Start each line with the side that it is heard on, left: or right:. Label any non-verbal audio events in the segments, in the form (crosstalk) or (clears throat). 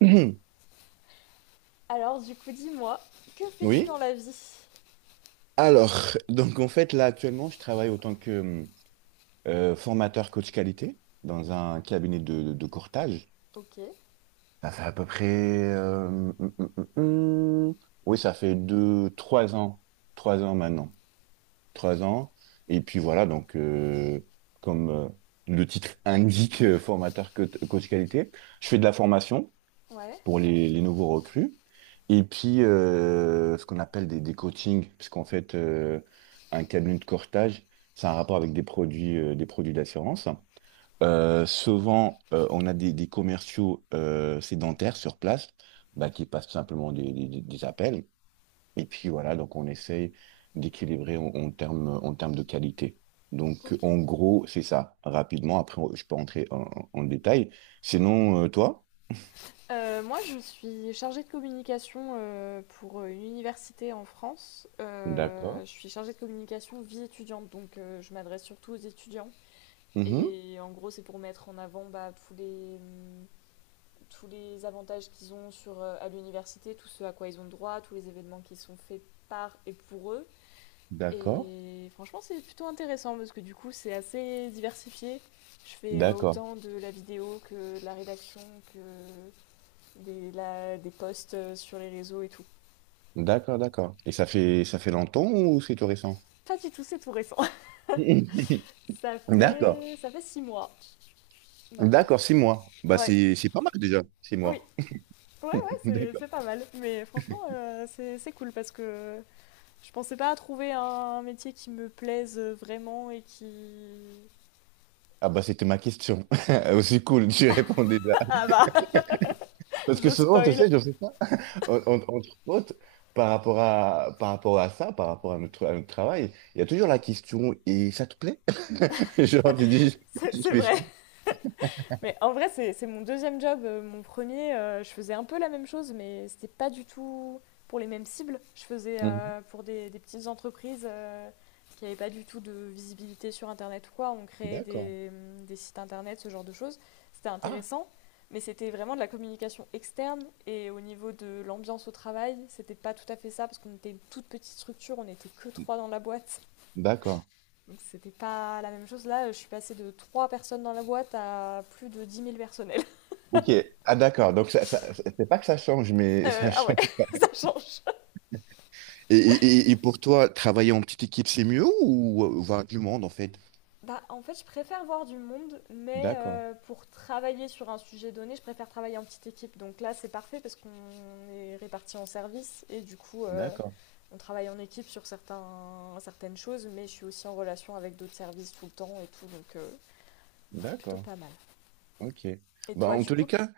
right: Mhm.
left: Alors, du coup, dis-moi, que
right: (clears throat)
left: fais-tu
right: Oui.
left: dans la vie?
right: Alors, donc en fait, là actuellement, je travaille autant que formateur coach qualité dans un cabinet de courtage.
left: Ok,
right: Ça fait à peu près. Oui, ça fait 2, 3 ans. 3 ans maintenant. 3 ans. Et puis voilà, donc comme le titre (laughs) indique, formateur coach qualité, je fais de la formation
left: ouais,
right: pour les nouveaux recrues. Et puis, ce qu'on appelle des coachings, puisqu'en fait, un cabinet de courtage, c'est un rapport avec des produits d'assurance. Souvent, on a des commerciaux sédentaires sur place, bah, qui passent tout simplement des appels. Et puis voilà, donc on essaye d'équilibrer en en termes de qualité. Donc,
left: ok.
right: en gros, c'est ça, rapidement. Après, je peux entrer en détail. Sinon, toi?
left: Moi, je suis chargée de communication pour une université en France. Euh,
right: D'accord.
left: je suis chargée de communication vie étudiante, donc je m'adresse surtout aux étudiants. Et en gros, c'est pour mettre en avant bah, tous les, tous les avantages qu'ils ont sur, à l'université, tout ce à quoi ils ont droit, tous les événements qui sont faits par et pour eux.
right: D'accord,
left: Et franchement, c'est plutôt intéressant parce que du coup, c'est assez diversifié. Je fais
right: d'accord,
left: autant de la vidéo que de la rédaction, que des posts sur les réseaux et tout.
right: d'accord, d'accord. Et ça fait longtemps ou c'est tout récent?
left: Pas du tout, c'est tout récent. (laughs)
right: (laughs)
left: Ça
right: D'accord,
left: fait, ça fait 6 mois maintenant.
right: d'accord, 6 mois. Bah
left: Ouais,
right: c'est pas mal déjà, six
left: oui,
right: mois.
left: ouais, ouais,
right: (laughs)
left: c'est
right: D'accord.
left: c'est pas mal. Mais franchement, c'est cool parce que je pensais pas à trouver un métier qui me plaise vraiment et qui.
right: Ah bah c'était ma question. (laughs) Aussi cool, tu réponds déjà.
left: Ah bah, (laughs)
right: Parce que
left: je
right: souvent, tu
left: spoil,
right: sais, je fais ça, entre autres, par rapport à ça, par rapport à à notre travail, il y a toujours la question, et ça te plaît? (laughs) Genre, tu dis,
left: c'est
right: je
left: c'est
right: fais
left: vrai.
right: ça.
left: Mais en vrai, c'est mon deuxième job. Mon premier, je faisais un peu la même chose, mais c'était pas du tout pour les mêmes cibles. Je faisais
right: Mhm.
left: pour des petites entreprises qui n'avaient pas du tout de visibilité sur Internet ou quoi. On créait
right: D'accord.
left: des sites Internet, ce genre de choses. C'était
right: Ah,
left: intéressant, mais c'était vraiment de la communication externe. Et au niveau de l'ambiance au travail, c'était pas tout à fait ça, parce qu'on était une toute petite structure, on n'était que trois dans la boîte.
right: d'accord.
left: Donc c'était pas la même chose. Là, je suis passée de trois personnes dans la boîte à plus de 10 000 personnes.
right: Ok, ah d'accord, donc c'est pas que ça change, mais (laughs)
left: Euh,
right: ça
left: ah ouais,
right: change.
left: (laughs) ça change.
right: Et pour toi, travailler en petite équipe, c'est mieux ou voir du monde en fait?
left: Bah, en fait, je préfère voir du monde, mais
right: D'accord,
left: pour travailler sur un sujet donné, je préfère travailler en petite équipe. Donc là, c'est parfait parce qu'on est répartis en services et du coup,
right: d'accord,
left: on travaille en équipe sur certaines choses, mais je suis aussi en relation avec d'autres services tout le temps et tout, donc plutôt
right: d'accord,
left: pas mal.
right: ok.
left: Et
right: Bah,
left: toi,
right: en
left: du
right: tous les
left: coup,
right: cas,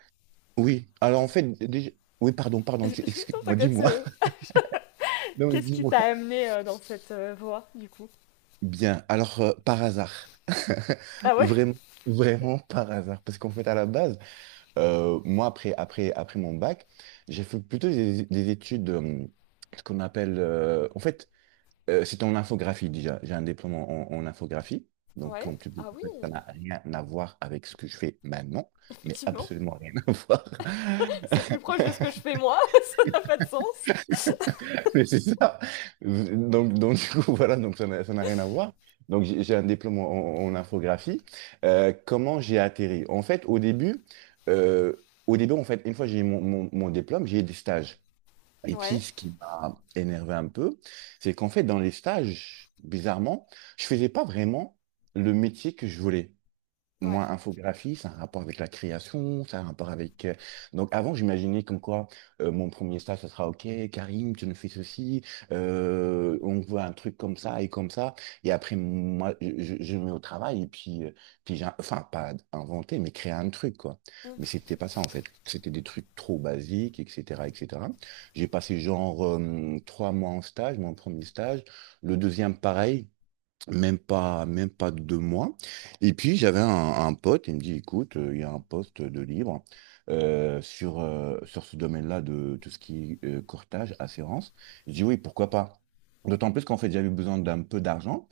right: oui. Alors en
left: qu'est-ce
right: fait, déjà... oui, pardon,
left: (laughs)
right: pardon,
left: Non,
right: excuse-moi,
left: t'inquiète,
right: dis-moi.
left: c'est-
right: (laughs) Non, mais
left: qu'est-ce qui
right: dis-moi.
left: t'a amené dans cette voie, du coup.
right: Bien, alors par hasard,
left: Ah
right: (laughs)
left: ouais.
right: vraiment, vraiment par hasard, parce qu'en fait, à la base, moi, après mon bac, j'ai fait plutôt des études, ce qu'on appelle, en fait, c'est en infographie déjà. J'ai un diplôme en infographie. Donc,
left: Ouais.
right: en plus,
left: Ah oui,
right: ça n'a rien à voir avec ce que je fais maintenant, mais
left: effectivement.
right: absolument rien à (laughs) voir.
left: C'est plus proche de ce que je fais moi, (laughs) ça n'a pas de sens.
right: Mais c'est ça. Du coup, (laughs) voilà, donc ça n'a rien à voir. Donc, j'ai un diplôme en infographie. Comment j'ai atterri? En fait, au début, une fois que j'ai eu mon diplôme, j'ai eu des stages. Et puis,
left: Ouais,
right: ce qui m'a énervé un peu, c'est qu'en fait, dans les stages, bizarrement, je faisais pas vraiment le métier que je voulais.
left: ouais.
right: Moi, infographie, ça a un rapport avec la création, ça a un rapport avec... Donc avant, j'imaginais comme quoi mon premier stage, ça sera OK, Karim, tu nous fais ceci, on voit un truc comme ça. Et après, moi, je me mets au travail et puis, puis j'ai... Enfin, pas inventer, mais créer un truc, quoi.
left: Mm.
right: Mais c'était pas ça, en fait. C'était des trucs trop basiques, etc., etc. J'ai passé genre 3 mois en stage, mon premier stage. Le deuxième, pareil. Même pas 2 mois. Et puis j'avais un pote, il me dit, écoute, il y a un poste de libre sur ce domaine-là de tout ce qui est courtage, assurance. Je dis oui, pourquoi pas? D'autant plus qu'en fait, j'avais besoin d'un peu d'argent,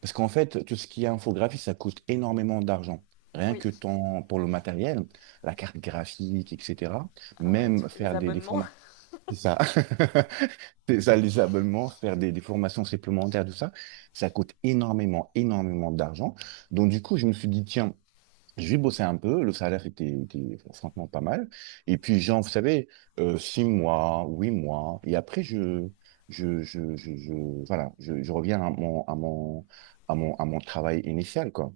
right: parce qu'en fait, tout ce qui est infographie, ça coûte énormément d'argent. Rien
left: Oui.
right: que ton, pour le matériel, la carte graphique, etc.
left: Ah ouais,
right: Même
left: tous les
right: faire des
left: abonnements.
right: formats.
left: (laughs)
right: C'est ça. (laughs) C'est ça, les abonnements, faire des formations supplémentaires, tout ça, ça coûte énormément, énormément d'argent. Donc, du coup, je me suis dit, tiens, je vais bosser un peu. Le salaire était franchement pas mal. Et puis, genre, vous savez, 6 mois, 8 mois. Et après, voilà, je reviens à mon, à mon, à mon, à mon travail initial, quoi.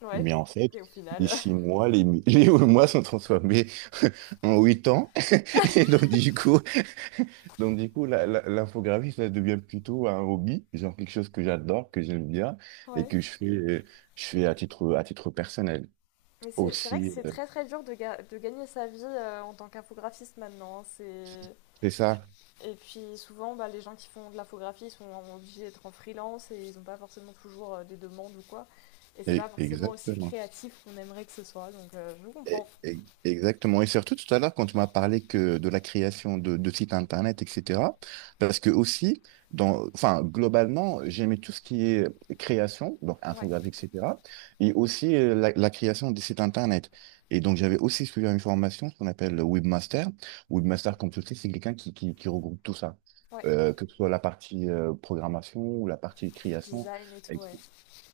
left: Ouais.
right: Mais en fait,
left: Et au
right: les
left: final.
right: 6 mois, (laughs) les 8 mois sont transformés (laughs) en 8 ans. (laughs) Et donc, du coup, l'infographie, ça devient plutôt un hobby, genre quelque chose que j'adore, que j'aime bien
left: (laughs)
right: et
left: Ouais.
right: que je fais à titre personnel
left: Mais c'est vrai que
right: aussi.
left: c'est très très dur de, de gagner sa vie en tant qu'infographiste maintenant, hein. C'est...
right: C'est
left: Et, puis,
right: ça.
left: et puis souvent, bah, les gens qui font de l'infographie sont obligés d'être en freelance et ils n'ont pas forcément toujours des demandes ou quoi. Et c'est pas forcément aussi
right: Exactement.
left: créatif qu'on aimerait que ce soit, donc je vous comprends.
right: Exactement. Et surtout tout à l'heure, quand tu m'as parlé que de la création de sites internet, etc., parce que aussi, dans, enfin, globalement, j'aimais tout ce qui est création, donc
left: Ouais,
right: infographie, etc., et aussi la création des sites internet. Et donc, j'avais aussi suivi une formation, ce qu'on appelle le webmaster. Webmaster, comme tu le sais, c'est quelqu'un qui regroupe tout ça.
left: ouais.
right: Que ce soit la partie programmation ou la partie création.
left: Design et tout, ouais.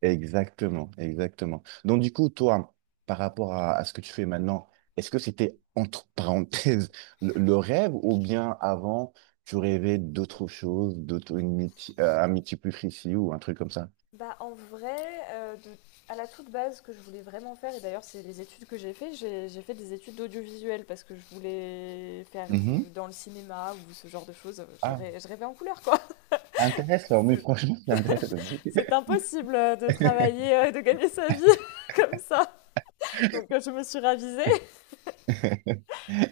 right: Exactement, exactement. Donc du coup, toi, par rapport à ce que tu fais maintenant, est-ce que c'était entre parenthèses (laughs) le rêve ou bien avant, tu rêvais d'autre chose, d'autre une un métier plus précis ou un truc comme ça?
left: Bah, en vrai, euh, de- à la toute base, ce que je voulais vraiment faire, et d'ailleurs, c'est les études que j'ai fait, j'ai fait des études d'audiovisuel parce que je voulais faire
right: Mhm.
left: dans le cinéma ou ce genre de choses.
right: Ah,
left: Je rêvais en couleur, quoi.
right: intéressant,
left: (laughs)
right: mais
left: C'est
right: franchement, c'est intéressant.
left: c'est impossible de travailler,
right: (laughs)
left: de gagner sa vie (laughs) comme ça. Donc, je me suis ravisée.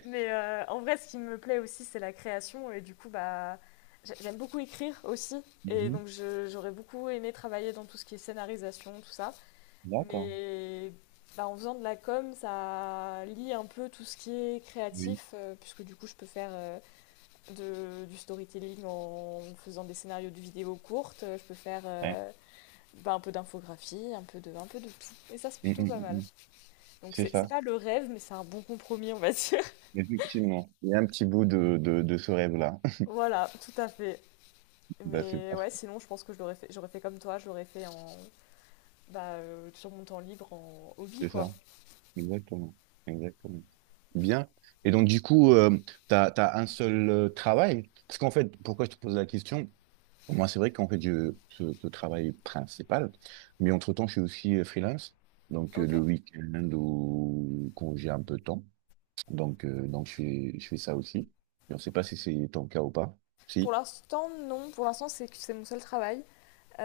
left: Mais en vrai, ce qui me plaît aussi, c'est la création. Et du coup, bah, j'aime beaucoup écrire aussi. Et
right: Mhm.
left: donc, j'aurais beaucoup aimé travailler dans tout ce qui est scénarisation, tout ça.
right: D'accord,
left: Mais bah, en faisant de la com, ça lie un peu tout ce qui est
right: oui,
left: créatif, puisque du coup, je peux faire du storytelling en faisant des scénarios de vidéos courtes, je peux faire
right: ouais.
left: bah, un peu d'infographie, un peu de tout. Et ça, c'est
right: Mm,
left: plutôt
right: mm,
left: pas
right: mm,
left: mal.
right: mm.
left: Donc,
right: C'est
left: c'est
right: ça,
left: pas le rêve, mais c'est un bon compromis, on va dire. (laughs)
right: effectivement. Il y a un petit bout de ce rêve-là. (laughs)
left: Voilà, tout à fait.
right: Bah, c'est
left: Mais ouais,
right: parfait,
left: sinon, je pense que je l'aurais fait, j'aurais fait comme toi, je l'aurais fait en, bah, sur mon temps libre en hobby,
right: c'est
left: quoi.
right: ça. Exactement, exactement. Bien. Et donc, du coup, tu as un seul travail. Parce qu'en fait, pourquoi je te pose la question? Moi, c'est vrai qu'en fait, ce travail principal, mais entre-temps, je suis aussi freelance. Donc,
left: Ok.
right: le week-end ou quand j'ai un peu de temps. Donc je fais ça aussi. Et on ne sait pas si c'est ton cas ou pas.
left: Pour
right: Si.
left: l'instant, non. Pour l'instant, c'est mon seul travail.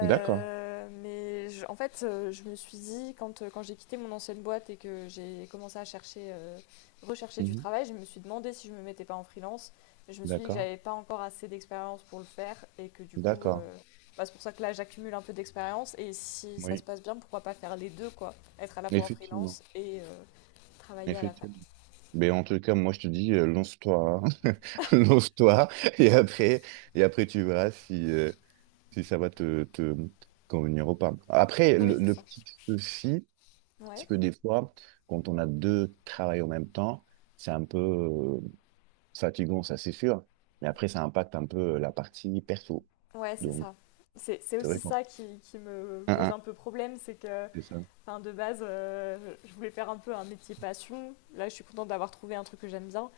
right: D'accord.
left: mais je- en fait, je me suis dit, quand, quand j'ai quitté mon ancienne boîte et que j'ai commencé à chercher, rechercher du
right: Mhm.
left: travail, je me suis demandé si je me mettais pas en freelance. Mais je me suis dit que
right: D'accord.
left: j'avais pas encore assez d'expérience pour le faire et que du coup,
right: D'accord.
left: bah, c'est pour ça que là, j'accumule un peu d'expérience. Et si ça se
right: Oui.
left: passe bien, pourquoi pas faire les deux, quoi? Être à la fois en
right: effectivement
left: freelance et travailler à la fac.
right: Effectivement. Mais en tout cas, moi, je te dis, lance-toi, hein. (laughs) Lance-toi, et après, et après, tu verras si ça va te convenir ou pas. Après,
left: Oui, c'est
right: le
left: ça.
right: petit souci, c'est
left: Ouais,
right: que des fois, quand on a deux travails en même temps, c'est un peu fatigant, ça c'est sûr, mais après, ça impacte un peu la partie perso.
left: ouais, c'est
right: Donc,
left: ça. C'est
right: c'est vrai
left: aussi
right: qu'on...
left: ça qui me
right: Hein,
left: pose
right: hein,
left: un peu problème, c'est que.
right: c'est ça,
left: Enfin, de base, je voulais faire un peu un métier passion. Là, je suis contente d'avoir trouvé un truc que j'aime bien.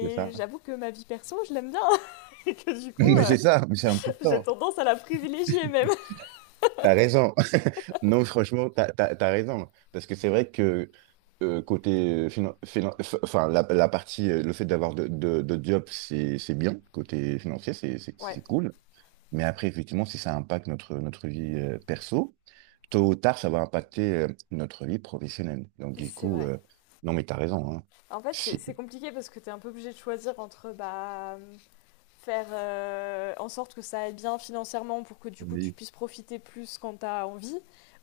right: c'est ça.
left: j'avoue que ma vie perso, je l'aime bien. (laughs) Et que du
right: (laughs)
left: coup,
right: Mais c'est ça, mais c'est
left: j'ai
right: important.
left: tendance à la privilégier même.
right: T'as raison. (laughs) Non, franchement, t'as raison. Parce que c'est vrai que côté enfin la partie, le fait d'avoir de job, c'est bien. Côté financier,
left: Ouais,
right: c'est cool. Mais après, effectivement, si ça impacte notre vie perso, tôt ou tard, ça va impacter notre vie professionnelle. Donc, du
left: c'est
right: coup,
left: vrai.
right: non, mais t'as raison. Hein.
left: En fait, c'est
right: Si-
left: c'est compliqué parce que t'es un peu obligé de choisir entre bah, faire en sorte que ça aille bien financièrement pour que du coup tu
right: Oui,
left: puisses profiter plus quand t'as envie,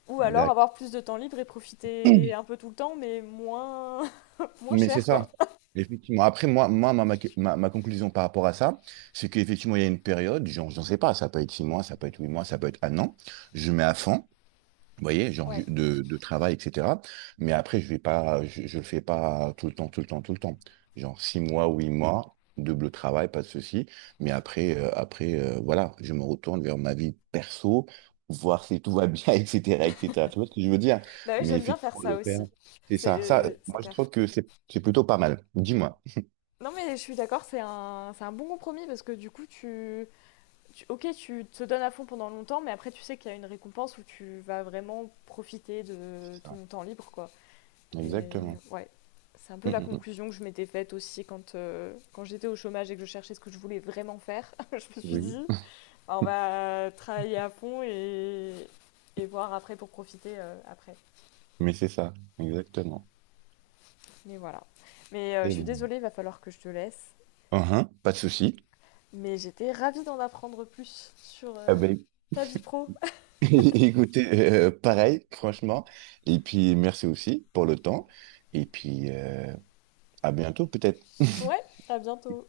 left: ou alors
right: exact.
left: avoir plus de temps libre et profiter un peu tout le temps, mais moins, (laughs) moins
right: Mais c'est
left: cher quoi.
right: ça. Effectivement. Après, moi ma conclusion par rapport à ça, c'est qu'effectivement, il y a une période, j'en sais pas, ça peut être 6 mois, ça peut être 8 mois, ça peut être un an, je mets à fond. Vous voyez, genre
left: Ouais.
right: de travail, etc. Mais après, je vais pas, je le fais pas tout le temps, tout le temps, tout le temps. Genre 6 mois, huit mois, double travail, pas de souci. Mais après, voilà, je me retourne vers ma vie perso, voir si tout va bien, (laughs) etc., etc. Tu vois ce que je veux dire?
left: Bah oui,
right: Mais
left: j'aime bien faire
right: effectivement,
left: ça
right: le faire,
left: aussi.
right: c'est ça. Ça,
left: C'est
right: moi, je
left: clair.
right: trouve que c'est plutôt pas mal. Dis-moi.
left: Non, mais je suis d'accord, c'est un bon compromis parce que du coup, ok, tu te donnes à fond pendant longtemps, mais après, tu sais qu'il y a une récompense où tu vas vraiment profiter de
right: C'est ça.
left: ton temps libre, quoi. Et
right: Exactement.
left: ouais, c'est un peu
right: Mm,
left: la
right: mm, mm.
left: conclusion que je m'étais faite aussi quand, quand j'étais au chômage et que je cherchais ce que je voulais vraiment faire. (laughs) Je me suis
right: Oui.
left: dit, bah,
right: (laughs)
left: on va travailler à fond et voir après pour profiter après.
right: Mais c'est ça, exactement.
left: Mais voilà. Mais je
right: Et
left: suis
right: bon.
left: désolée, il va falloir que je te laisse.
right: Uhum, pas de souci.
left: Mais j'étais ravie d'en apprendre plus sur
right: Eh ben,
left: ta vie pro.
right: (laughs) écoutez, pareil, franchement. Et puis, merci aussi pour le temps. Et puis, à bientôt, peut-être. (laughs)
left: Ouais, à bientôt.